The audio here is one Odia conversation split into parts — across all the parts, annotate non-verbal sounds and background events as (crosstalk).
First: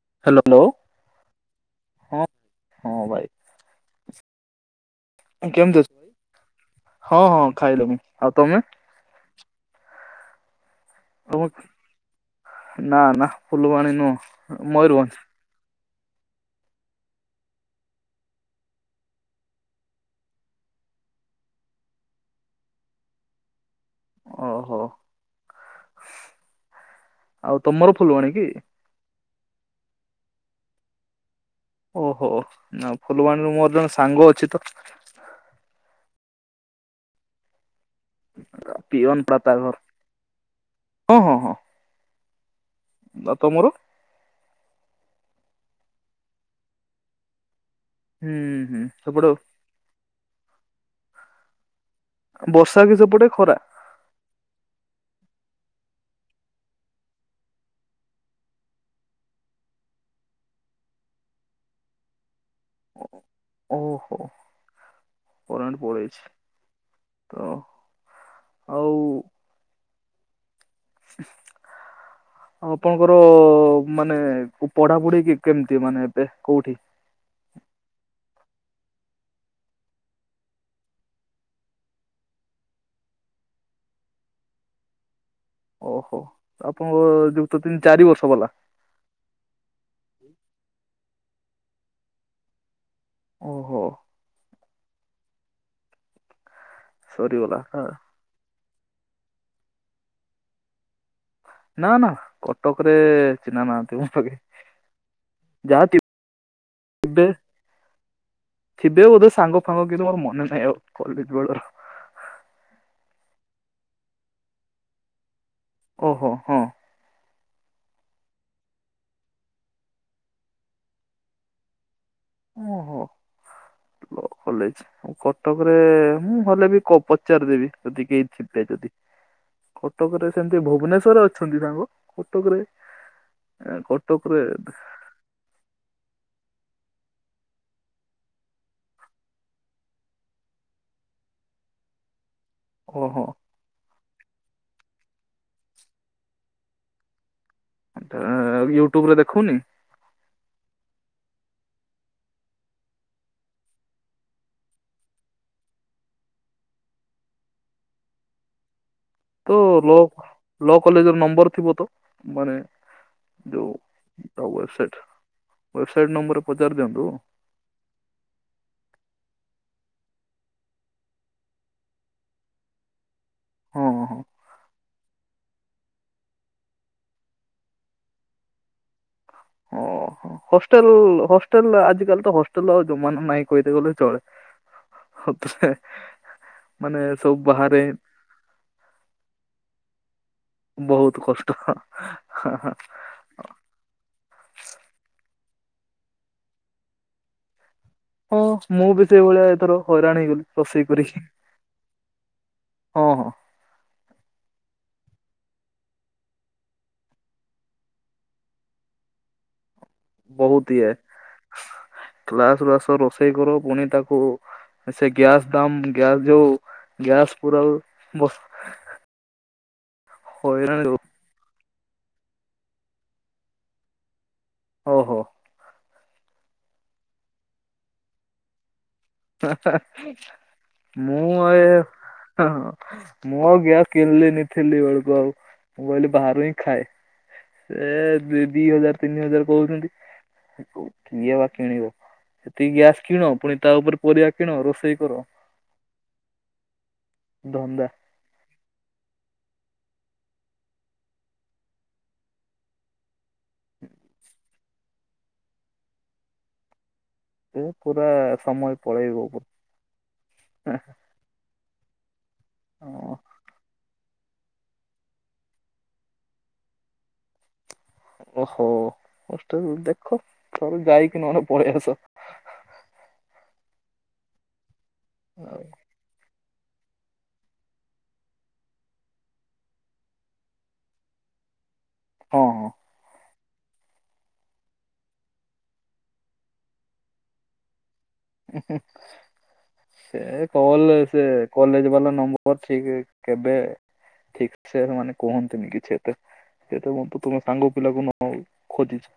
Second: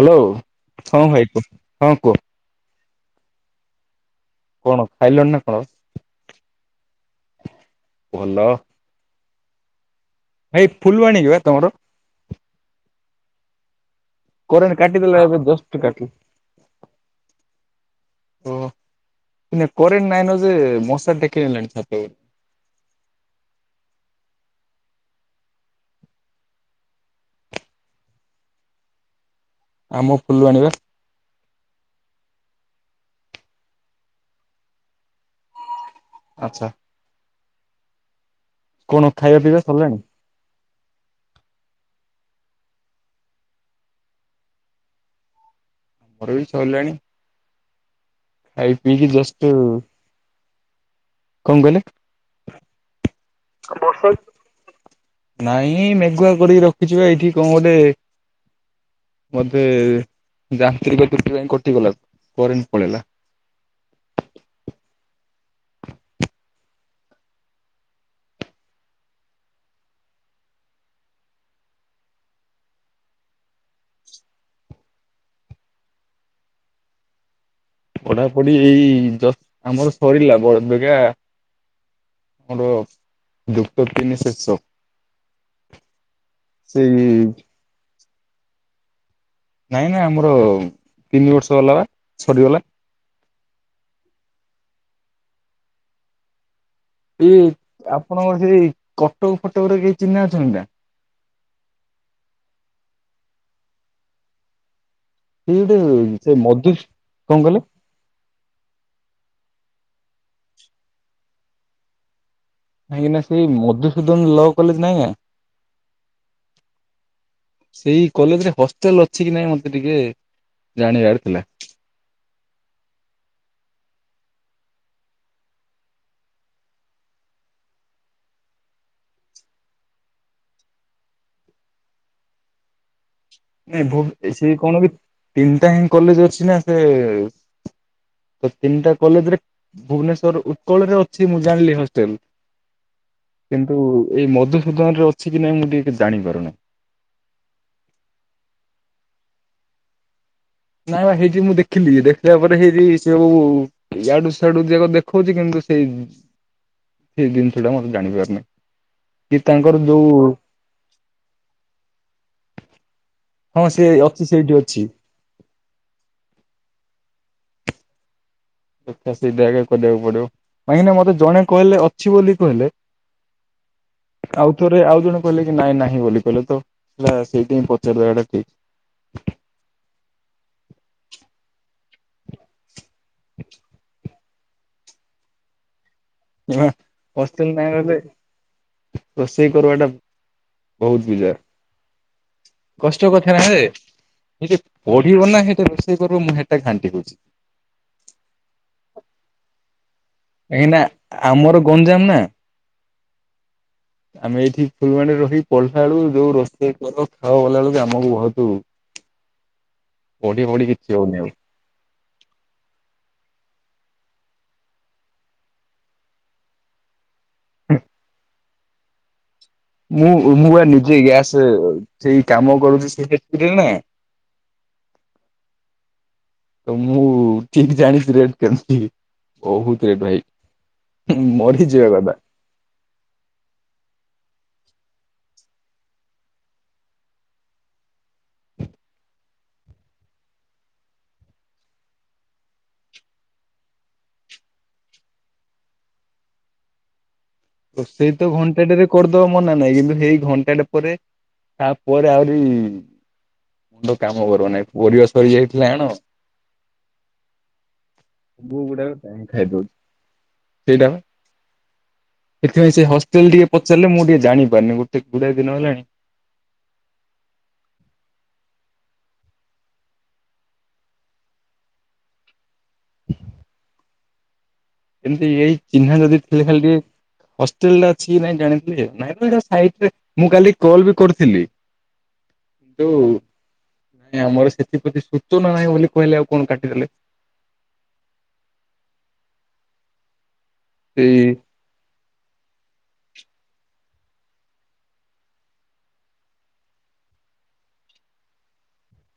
ହ୍ୟାଲୋ ହଁ ଭାଇ କୁହ ହଁ କୁହ? ହଁ ଭାଇ। କଣ! ଖାଇଲଣି ନା କଣ? କେମ୍ତ ଅଛ ହଁ ହଁ ଖାଇଲି ମୁ ଆଉ ଭଲ ତମେ? ଭାଇ ଫୁଲବାଣୀ କି ବା ତମ ତମର? ନା ନା ଫୁଲବାଣୀ ନୁଅ। କରେନ୍ଟ୍ କାଟିଦେଲେ ଏବେ ଦଶ୍ଟ୍ କାଟିଲ ଓ କରେନ୍ ନାଇନ ଯେ ମଶାର ଦେକି ନେଲାଣି ଛପ ଓହୋ। ଆଉ ତମର ଫୁଲବାଣୀ କି? ଆମ ଫୁଲବାଣି ବା। ଓହୋ ନା ଫୁଲବାଣୀରୁ ମୋର ଜଣେ ସାଙ୍ଗ ଅଛି ତ? ଆଚ୍ଛା। କଣ ପିଅନ ଖାଇବା ପତା ପିଇବା ଘର ସରିଲାଣି? ହଁ ହଁ ହଁ। ଆ ତମର? ମୋର ବି ସରିଲାଣି। ହୁଁ ଆଇ ହୁଁ ପି କି ସେପଟେ ଜଷ୍ଟ କଣ କହିଲେ? ବର୍ଷା କି ସେପଟେ ଖରା? ନାଇ ମ ଗୁଆ କରିକି ରଖିଛିିବା ଏଇଠି କଣ ଗୋ ଟେ ମୋଧେ ଯାନ୍ତ୍ରିକ ତ୍ରୁଟି ପାଇଁ କଟିଗଲା। ଫରେନ୍ ପଳେଇଲା। କରେନ୍ ପଲେଇଚି ଆଉ। (inaudible) ଆଉ ଆପଣଙ୍କର ମାନେ ପଢାପଢି କେମିତି ମାନେ ଏବେ କୋଉଠି? ପଢାପଢି ଏଇ ଜତ୍ ଆମର ସରିଲା ବ ବଗା ଆର ଯୁକ୍ତ ତିନି ଶେସ ଓହୋ ଆପଣଙ୍କ ଯୁକ୍ତ ତିନି ଚାରି ବର୍ଷ ବାଲା। ନାଇଁ ନାଇଁ ଆମର ତିନି ବର୍ଷ ଗଲା ବା ସରିଗଲା। ଓହୋ। ଇ ସରିଗଲା ନା ଆପଣଙ୍କର ସେଇ କଟକ ଫଟକ ରେ କେହି ଚିହ୍ନା ଅଛନ୍ତି ନା। ନା ନା କଟକ ରେ ଚିହ୍ନା ନାହାନ୍ତି ମୋକି ସେଇ ଗୋଟେ ଯାହା ସେ ମଧୁ ଥିବେ କଣ କହିଲେ ସାଙ୍ଗ ସାଙ୍ଗ କିନ୍ତୁ ମୋର ମନେ ନାହିଁ ଆଉ କଲେଜ୍ ବଳର କାଇହିଁକିନା ସେ ମଧୁସୂଦନ ଲ କଲେଜ ନାଇଁ ନା? ଓହୋ ହଁ। ସେଇ କଲେଜରେ ହଷ୍ଟେଲ ଅଛି କି ନାଇଁ ମତେ ଟିକେ ଜାଣିବାରଥିଲା। ଓହୋ। କଲେଜ କଟକରେ ମୁଁ ହେଲେ ବି ପଚାରିଦେବି ଯଦି କେହି ଥିବେ। କଟକରେ ସେମିତି ଭୁବନେଶରରେ ଅଛନ୍ତି ସାଙ୍ଗ କଟକରେ ଏ, ନାଇଁ ଭୁବ କଟକରେ ସେ କଣ ବି ତିନିଟା ହି କଲେଜ ଅଛି ନା ସେ ତ ତିନିଟା କଲେଜରେ ଭୁବନେଶ୍ଵର ଉତ୍କଳରେ ଅଛି ମୁଁ ଜାଣିଲି ହଷ୍ଟେଲ। ଓହୋ କିନ୍ତୁ, ଏଇ ମଧୁସୂଦନରେ ଅଛି କି ନାଇଁ ମୁଁ ଟିକେ ଜାଣିପାରୁନାହିଁ। ୟୁଟ୍ୟୁବରେ ଦେଖଉନି। ନାଇଁ ହେଇଟି ମୁଁ ଦେଖିଲି ଦେଖିଲା ପରେ ହେଇଟି ସେବୁ ୟାଡୁ ସ୍ୟାଡୁ ଯାକ ଦେଖଉଛି କିନ୍ତୁ ସେଇ ସେଇ ଜିନିଷଟା ମତେ ଜାଣି ପାରୁନହି। ତ ଲ ଲ କଲେଜର ନମ୍ବର ଥିବ ତ ମାନେ ହଁ ଯୋଉ ସେ ଅଛି ସେଇଠି ଅଛି ୱେବସାଇଟ୍ ୱେବସାଇଟ୍ ନମ୍ବର ପଚାରି ଦିଅନ୍ତୁ। (unintelligible) ଦେଖା ସେଇଟା ଏକା କରିବାକୁ ପଡିବ କାହିଁକି ନା ମତେ ଜଣେ କହିଲେ ଅଛି ବୋଲି କହିଲେ। ହଁ ଆଉ ଥରେ ଆଉ ଜଣେ କହିଲେ କି ନାଇଁ ନାହିଁ ବୋଲି କହିଲେ ତ ହେଲା ସେଇଠି ହିଁ ପଚାରିବାଟା ଠିକ। ହଁ ହଷ୍ଟେଲ ହଷ୍ଟେଲ ଆଜିକାଲି ତ ହଷ୍ଟେଲ ଆଉ ଜମାନା ନାଇଁ କହିତେ ଗଲେ ଚଳେ। (unintelligible) ମାନେ ସବୁ ହଷ୍ଟେଲ ନାଇଁ ବାହାରେ କହିଲେ ରୋଷେଇ କରବାଟା। ବହୁତ ବିଜାର, କଷ୍ଟ କଥା ନାରେ। ସେଠେ ପଢିବ ନା ସେଟା ରୋଷେଇ କରିବ ମୁଁ ସେଟା ଘାଣ୍ଟି ହଉଛି। ହଁ ମୁଁ ବି ସେଇଭଳିଆ ଏଥର ହଇରାଣ ହେଇଗଲି କାହିଁକି ନା ରୋଷେଇ କରିକି, ଆମର ଗଞ୍ଜାମ ନା ହଁ ହଁ। ଆମେ ଏଇଠି ଫୁଲବାଣୀରେ ରହି ପଢିଲା ବେଳକୁ ଯୋଉ ରୋଷେଇ କର ଖାଅ ଗଲା ବେଳକୁ ଆମକୁ ବହୁତ (inaudible) ପଢି ପଢି ବହୁତ କିଛି ଇଏ ହଉନି ଆଉ। କ୍ଲାସରୁ ଆସ ରୋଷେଇ କର। ପୁଣି ତାକୁ ସେ ଗ୍ୟାସ ଦାମ ଗ୍ୟାସ ଯୋଉ ଗ୍ୟାସ ପୁରାଓ (unintelligible) ମୁଁ ମୁଁ ବା ନିଜେ ଗ୍ୟାସ ସେଇ କାମ କରୁଛି ସେ ନା ଓହୋ। ତ ମୁଁ ଠିକ ଜାଣିଛି ରେଟ କେମିତି। ହା ହା। ବହୁତ ରେଟ୍ ଭାଇ ମୁଁ ଏ ମରିଯିବା କଥା। ମୁଁ ଆଉ ଗ୍ୟାସ କିଣିଲିନି। ଥିଲି ବେଳକୁ ଆଉ ମୁଁ କହିଲି ବାହାରୁ ହିଁ ଖାଏ। ସେ ଦି ହଜାର ତିନି ହଜାର କହୁଛନ୍ତି। ଏ ବା କିଣିବ ସେତିକି ଗ୍ୟାସ୍ କିଣ ପୁଣି ତା ଉପରେ ପରିବା କିଣ ରୋଷେଇ କର। ଧନ୍ଦା ରୋଷେଇ ତ ଘଣ୍ଟାଟେରେ କରିଦବା ମନା ନାହିଁ କିନ୍ତୁ ସେଇ ଘଣ୍ଟାଟ ପରେ ତାପରେ ଆହୁରି ମ ତ କାମ କର ନାହିଁ ପରିବା ସରି ଯାଇଥିଲେ ଏ ପୁରା ବହୁ ସମୟ ବୁଡା ପଳେଇବ ଖାଇଦଉ ପୁରା ସେଇଟାପା। ଏଥିପାଇ ସେ ହଷ୍ଟେଲ ଟିକେ ପଚାରିଲେ ମୁଁ ଟିକେ ଜାଣିପାରୁନି ଗୋଟେ ଗୁଡ଼ାଏ ଦିନ ହେଲାଣି। ଓହୋ ହଷ୍ଟେଲ ଦେଖ ଥରେ ଯାଇକ ନହେଲେ ପଳାଇ ଆସ। (inaudible) ଏମିତି ଏଇ ଆଉ ଚିହ୍ନା ଯଦି ଥିଲେ ଖାଲି ଟିକେ ହଷ୍ଟେଲଟା ଅଛି କି ନାଇଁ ଜାଣିଥିଲି ନାଇ ମୁଁ କାଲି କଲ୍ ବି କରିଥିଲି। ହଁ ହଁ। କିନ୍ତୁ, ନାଇଁ ଆମର ସେଥିପ୍ରତି ସୂଚନା ନାହିଁ ବୋଲି କହିଲେ ଆଉ କଣ କାଟିଦେଲେ। ସେ କଲ ସେଇ ସେ କଲେଜ ବାଲା ନମ୍ବର ଠିକ କେବେ ଠିକ ସେ ମାନେ କୁହନ୍ତିନି କିଛି ତ ସେଇଟା ମୋତେ ପୁଣି ସାଙ୍ଗ ପିଲାକୁ ନ ଖୋଜିଛ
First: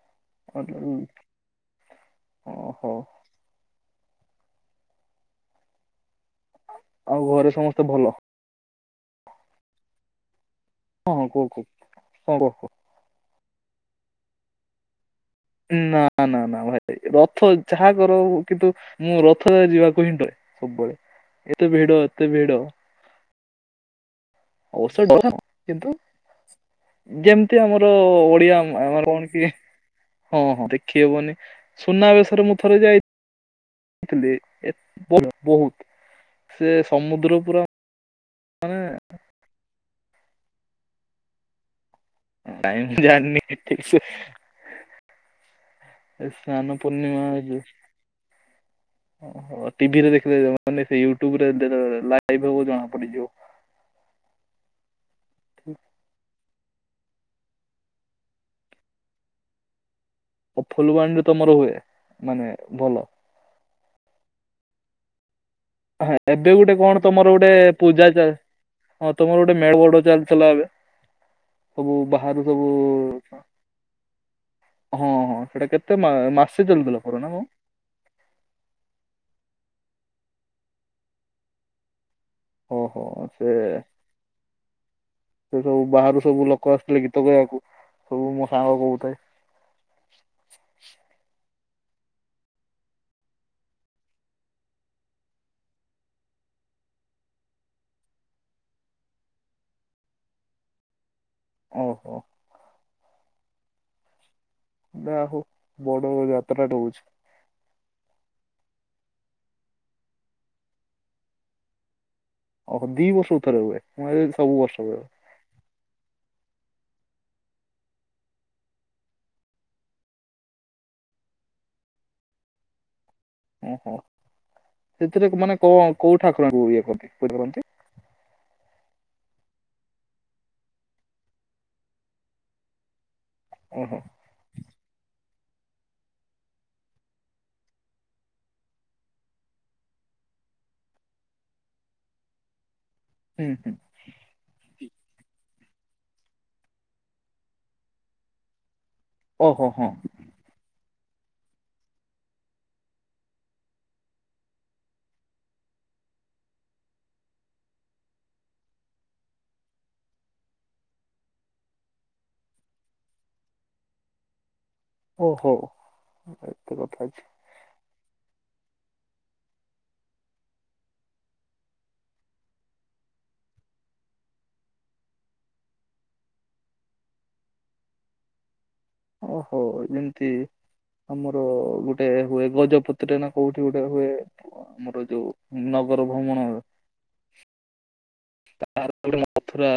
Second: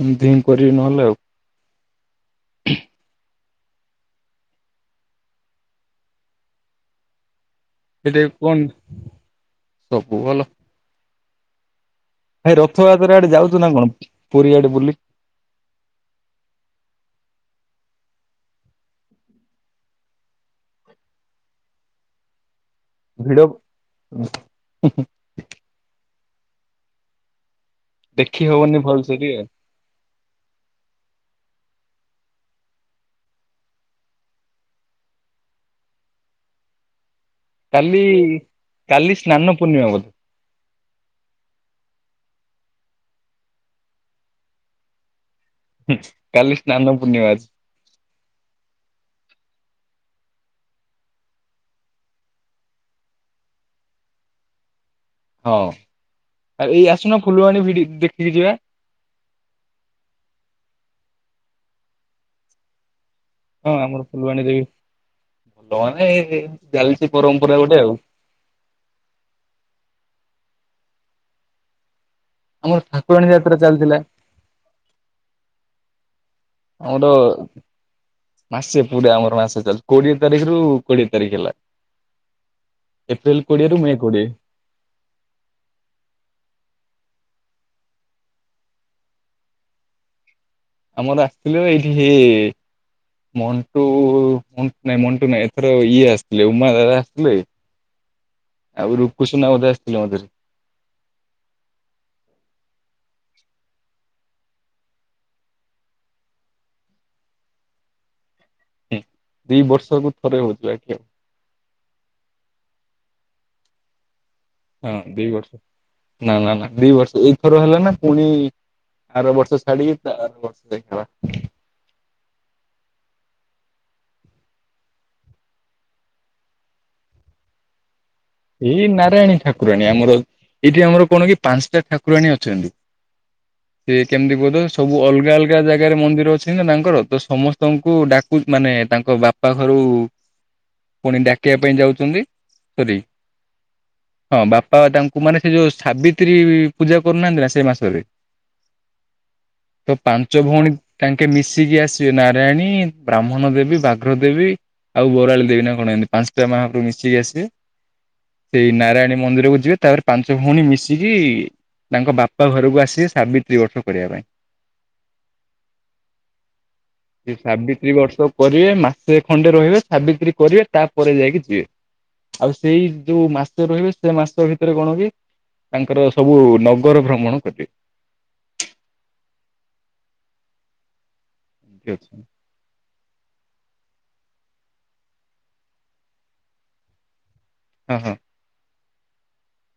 ସେମତି ହିଁ କରିବି ନହେଲେ ଆଉ। ଓହୋ। ଆଉ ଘରେ ସମସ୍ତ ଏଇଟା କୁହନ୍ତୁ ସବୁ ଭଲ। ହୁଁ ହଁ କୁହ କୁହ। କଣ ଏ କୁହ? ରଥଯାତ୍ରା ଆଡେ ଯାଉଚୁ ନା କଣ ପୁରୀ ଆଡେ ବୁଲିି? ନା ନା ନା ଭାଇ। ରଥ ଯାହା କର କିନ୍ତୁ ମୁଁ ରଥରେ ଯିବାକୁ ହି ଡରେ ସବୁବେଳେ। ଏତେ ଭିଡ଼ ଏତେ ଭିଡ଼ ଭିଡ଼ ଔଷଧ କିନ୍ତୁ ଯେମ ତି ଆମର ଦେଖି ଓଡିଆ ହବନି ଆମର ଭଲସେ କଣ ଟିକେ କି ହଁ ହଁ ଦେଖିହବନି। ସୁନାବେଶରେ ମୁଁ ଥରେ ଯାଇ ଥିଲି ଏଟ୍ ବହୁ ବହୁତ ସେ ସମୁଦ୍ରକୁ କାଲି କାଲି ସ୍ନାନ ପୂର୍ଣ୍ଣିମା ବୋଧେ। ଟାଇମ ଜାଣନି ହେଇଚି? ଏ ସ୍ନାନ ପୂର୍ଣ୍ଣିମା ଯୋଉ ଓହୋ। ଟିଭିରେ ଦେଖିଲେ ଜଣା ନାଇ ୟୁଟ୍ୟୁ୍ବ ଲାଇଭ ହବ ଜଣା ପଡିଯିବ। ହଁ ଆ ଏଇ ଆସୁନ ଫୁଲବାଣୀ ଭିଡି ଦେଖିକି ଯିବା। ଓ ଫୁଲବାଣୀରେ ତମର ହୁଏ ମାନେ ଭଲ? ହଁ ଆମର ଫୁଲବାଣୀ ରେ ବି ହଁ ଏବେ ଗୋଟେ କଣ ତମର ଗୋଟେ ପୂଜା ଚା, ହଁ ତମର ଗୋଟେ ମେଳ ବଡ ଚାଲିଛି। ଲା ଆଗେ ସବୁ ବାହାରୁ ସବୁ ଆମର ଠାକୁରାଣୀ ଯାତ୍ରା ଚାଲିଥିଲା। ହଁ ହଁ ସେଟା କେତେ ମାସ ମାସେ ଚାଲୁଥିଲା ଆମର କରୋନା ମ ମାସେ ପୁରା ଆମର ମାସେ ଚାଲିଥି କୋଡିଏ ତାରିଖରୁ କୋଡିଏ ତାରିଖ ହେଲା। ଓହୋ ଏପ୍ରିଲ ସେ କୋଡ଼ିଏରୁ ମେ କୋଡ଼ିଏ। ସେ ସବୁ ବାହାରୁ ସବୁ ଲୋକ ଆସିଥିଲେ ଗୀତ ଗାଇବାକୁ। ସବୁ ମୋ ସାଙ୍ଗ କହୁଥାଏ। ଆମର ଆସିଥିଲେ ଏଇଠି ହେ ମଣ୍ଟୁୁଁ ମଣ୍ଟୁ ନାାଇଁ ଏଥର ଇଏ ଆସିଥିଲେ ଉମା ଦାଦା ଆସିଥିଲେ। (inaudible) ଆଉ ରୂପ କୁସୁ ନା ବୋଧେ ଆସିଥିଲ ମଝିରେ? ଓହୋ। ଯା ହଉ ବଡଡ ଯାତ୍ରା ହଉଚି। ଦିଇ ବର୍ଷକୁ ଥରେ ହଉଛି ଏଠି। ଓ ହୋ ଦି ବର୍ଷ କୁ ଥରେ ହୁଏ? ସବୁ ବର୍ଷ ହଁ ହୁଏ। ଦି ବର୍ଷ ନା ନା ନା ଦି ବର୍ଷ ଏଇଥର ହେଲା ନା ପୁଣି ଆର ବର୍ଷ ଛାଡି ତା ଆର ବର୍ଷ ଯ ହେବ। ଓହୋ ସେଥିରେ ମାନେ କଣ କୋଉ ଠାକୁରଙ୍କୁ ଇଏ କରନ୍ତି ପୁଜା କରନ୍ତି? ଏଇ ନାରାୟଣୀ ଠାକୁରାଣୀ ଆମର ଏଇଠି ଆମର କଣ କି ପାଞ୍ଚଟା ଠାକୁରାଣୀ ଅଛନ୍ତି। ସେ ଓହୋ କେମିତି କୁହତ ସବୁ ଅଲଗା ଅଲଗା ଲଗା ଜାଗାରେ ମନ୍ଦିର ଅଛି ନା ମାଆ ଙ୍କର ତ ସମସ୍ତଙ୍କୁ ଡାକୁ ମାନେ ତାଙ୍କ ବାପା ଘରୁ ପୁଣି ଡାକିବା ପାଇଁ ଯାଉ ଚନ୍ତି ପୁରୀ ହୁଁ ହୁଁ ହଁ ବାପା ତାଙ୍କୁ କୁମାର ସେ ଯୋଉ ସାବିତ୍ରୀ ପୂଜା କରୁନାହାନ୍ତି ନା ସେଇ ମାସରେ ଓହୋ ହଁ ତ ପାଞ୍ଚ ଭଉଣୀ ତାଙ୍କେ ମିଶିକି ଆସିବେ ନାରାୟଣୀ ବ୍ରାହ୍ମଣ ଦେବୀ ବାଘ୍ର ଦେବୀ ଆଉ ବରାଳି ଦେବି ନା କଣ ଏ ମତି ପାଞ୍ଚଟା ମାହପୁରୁ ମିଶିକି ଆସିବେ। ସେଇ ନାରାୟଣୀ ମନ୍ଦିରକୁ ଯିବେ ତାପରେ ପାଞ୍ଚ ଭଉଣୀ ମିଶିକି ତାଙ୍କ ବାପା ଘରକୁ ଆସିି ସାବିତ୍ରୀ ବର୍ଷ କରିବା ପାଇଁ ଓହୋ ଏତ କଥା ଅଛି। ସେ ସାବିତ୍ରୀ ବର୍ଷ କରିବେ ମାସେ ଖଣ୍ଡେ ରହିବେ ସାବିତ୍ରୀ କରିବେ ତାପରେ ଯାଇକି ଯିବେ ଆଉ। ସେଇ ଯୋଉ ମାସ ରହିବେ ସେ ମାସ ଭିତରେ କଣ କି? ତାଙ୍କର ସବୁ ନଗର ଭ୍ରମଣ କଲେ ଓହୋ ଯେମିତି ଆମର ଏମିତି ଗୋଟେ ଅଛି। ହୁଏ ଗଜପତିରେ ନା କୋଉଠି ଗୋଟେ ହୁଏ ଆମର ଯୋଉ ନଗର ଭ୍ରମଣ। ହଁ ହଁ। ତା ଗୋଟେ ମଥୁରା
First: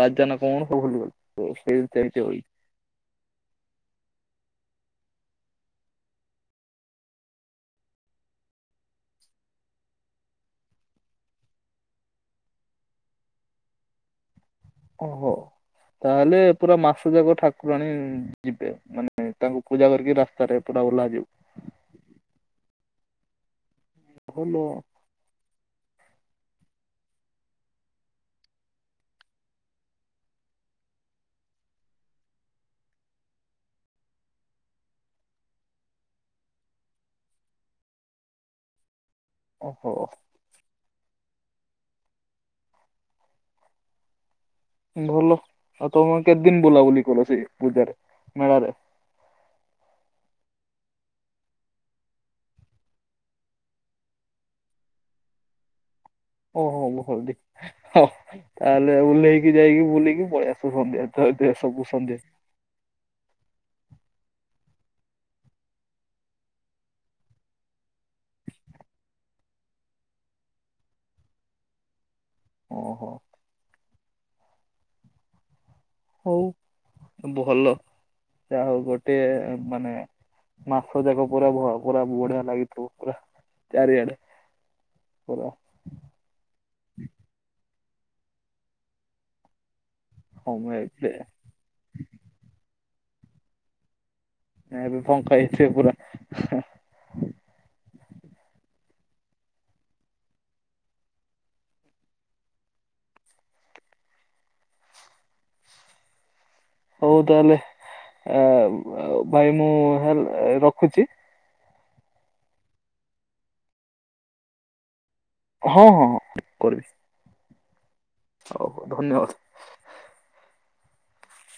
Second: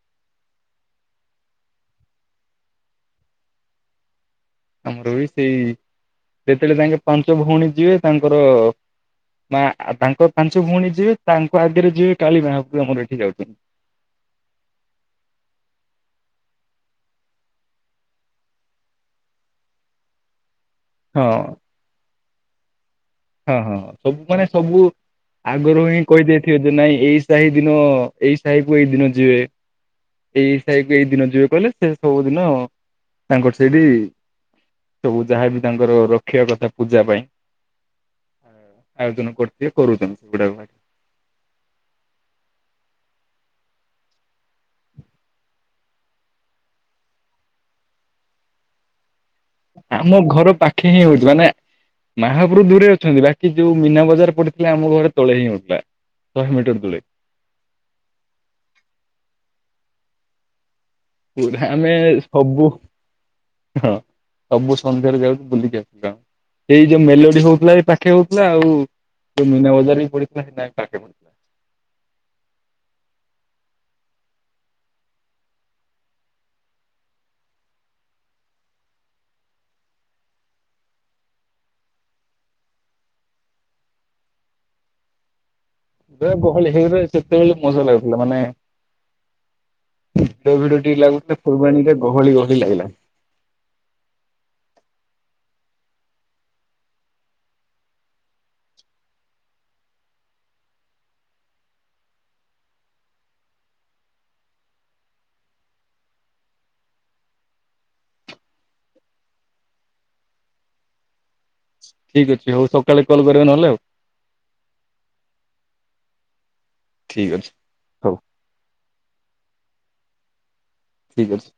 ରାଜଜା ନା କମଣ ଭଲଗ ତ ସେଇ ଚାହିଛି ହ ଆମର ବି ସେଇ ଯେତେବେଳେ ତାଙ୍କେ ପାଞ୍ଚ ଭଉଣୀ ଯିବେ ତାଙ୍କର ମା ତାଙ୍କ ପାଞ୍ଚ ଭଉଣୀ ଯିବେ ତାଙ୍କ ଆଗରେ ଯିବେ କାଳୀ ମାହା ଆମର ଏଠି ଯାଉଛନ୍ତି। ଓହୋ। ତାହେଲେ ପୁରା ମାସ ଯାକ ଠାକୁରାଣୀ ଯିବେ ମାନେ ତାଙ୍କୁ ପୂଜା କରିକି ରାସ୍ତାରେ ପୁରୁରା ଓଲା ହଁ ଯିବ। ହଁ ହଁ ସବୁ ମାନେ ଭଲ ସବୁ ଆଗରୁ ହିଁ କହିଦେଇ ଯେ ନାଇଁ ଏଇ ସାହି ଦିନ ଏଇ ସାହି କୁ ଏଇ ଦିନ ଯିବେ ଏଇ ସାହିକୁ ଏଇ ଦିନ ଯିବେ କହିଲଲେ ସେ ସବୁଦିନ ତାଙ୍କର ସେଇଠି ସବୁ ଯାହାବି ତାଙ୍କର ରଖିବା କଥା ପୂଜା ପାଇଁ ଆଉଜନ କରଛି ଓହୋ କରୁଛ ସେଡ ଭ ଭଲ ଆଉ ତମେ କେତେ ଦିନ ବୁଲାବୁଲି କଲ ସେ ପୂଜାରେ ମେଳାରେ? ଆମ ଘର ପାଖେ ହିଁ ହଉଛି ମାନେ ମହାପ୍ରଭ ଦୂରେ ଅଛନ୍ତି ବାକି ଯୋଉ ମୀନା ବଜାର ପଡିଥିଲା ଆମ ଘରେ ତଳେ ହିଁ ଉଠଥିଲା ଓହୋ ଭଲଦ ହଉ ତାହେଲେ ଓହ୍ଲେଇକି ଯାଇକି ବୁଲିକି ପଳେଇଆସ। ପା ଆମେ ସବୁ ହଁ ସବୁ ସନ୍ଧ୍ୟାରେ ଯାଉ ବୁଲିକି ଆସ ଏଇ ଯୋଉ ମେଲୋଡି ହଉଥିଲା ଏଇ ପାଖେ ହଉଥିଲା ଆଉ ତ ମନା ବଜାର ବି ପଥିଲା ସୋଇ ପାଖେ ପଥିଲା ଓହୋ। ହଉ ଭଲ ଯାହା ହଉ ଗୋଟେ ମାନେ ମାସ ଯାକ ପୁରା ପୁରା ବଢିଆ ଲାଗିଥିବ ପୁରା ଚାରିଆଡେ କୁର ଗହଳି ହେଇରେ ସେତେବେଳେ ମଜା ଲାଗୁଥିଲା ମାନେ ଭିଡ ହମ ଭିଡ ଟିକେ ହେଇଥିଲେ ଲାଗୁ ଫୁଲବାଣୀରେ ଗହଳି ଗହଳି ଲାଗିଲା। ନାଁ ଏବେ ପଖାଇଛ ପୁରା? ହଉ ତାହେଲେ ଭାଇ ମୁଁ ରଖୁଛି। ଠିକ ଅଛି ହଉ ସକାଳେ କଲ କରିବା ନହେଲେ ଆଉ। ହଁ ହଁ ହଁ କର। ଠିକ ଅଛି ହ। ହଉ ହଉ ଧନ୍ୟବାଦ। ଠିକ୍ ଅଛି।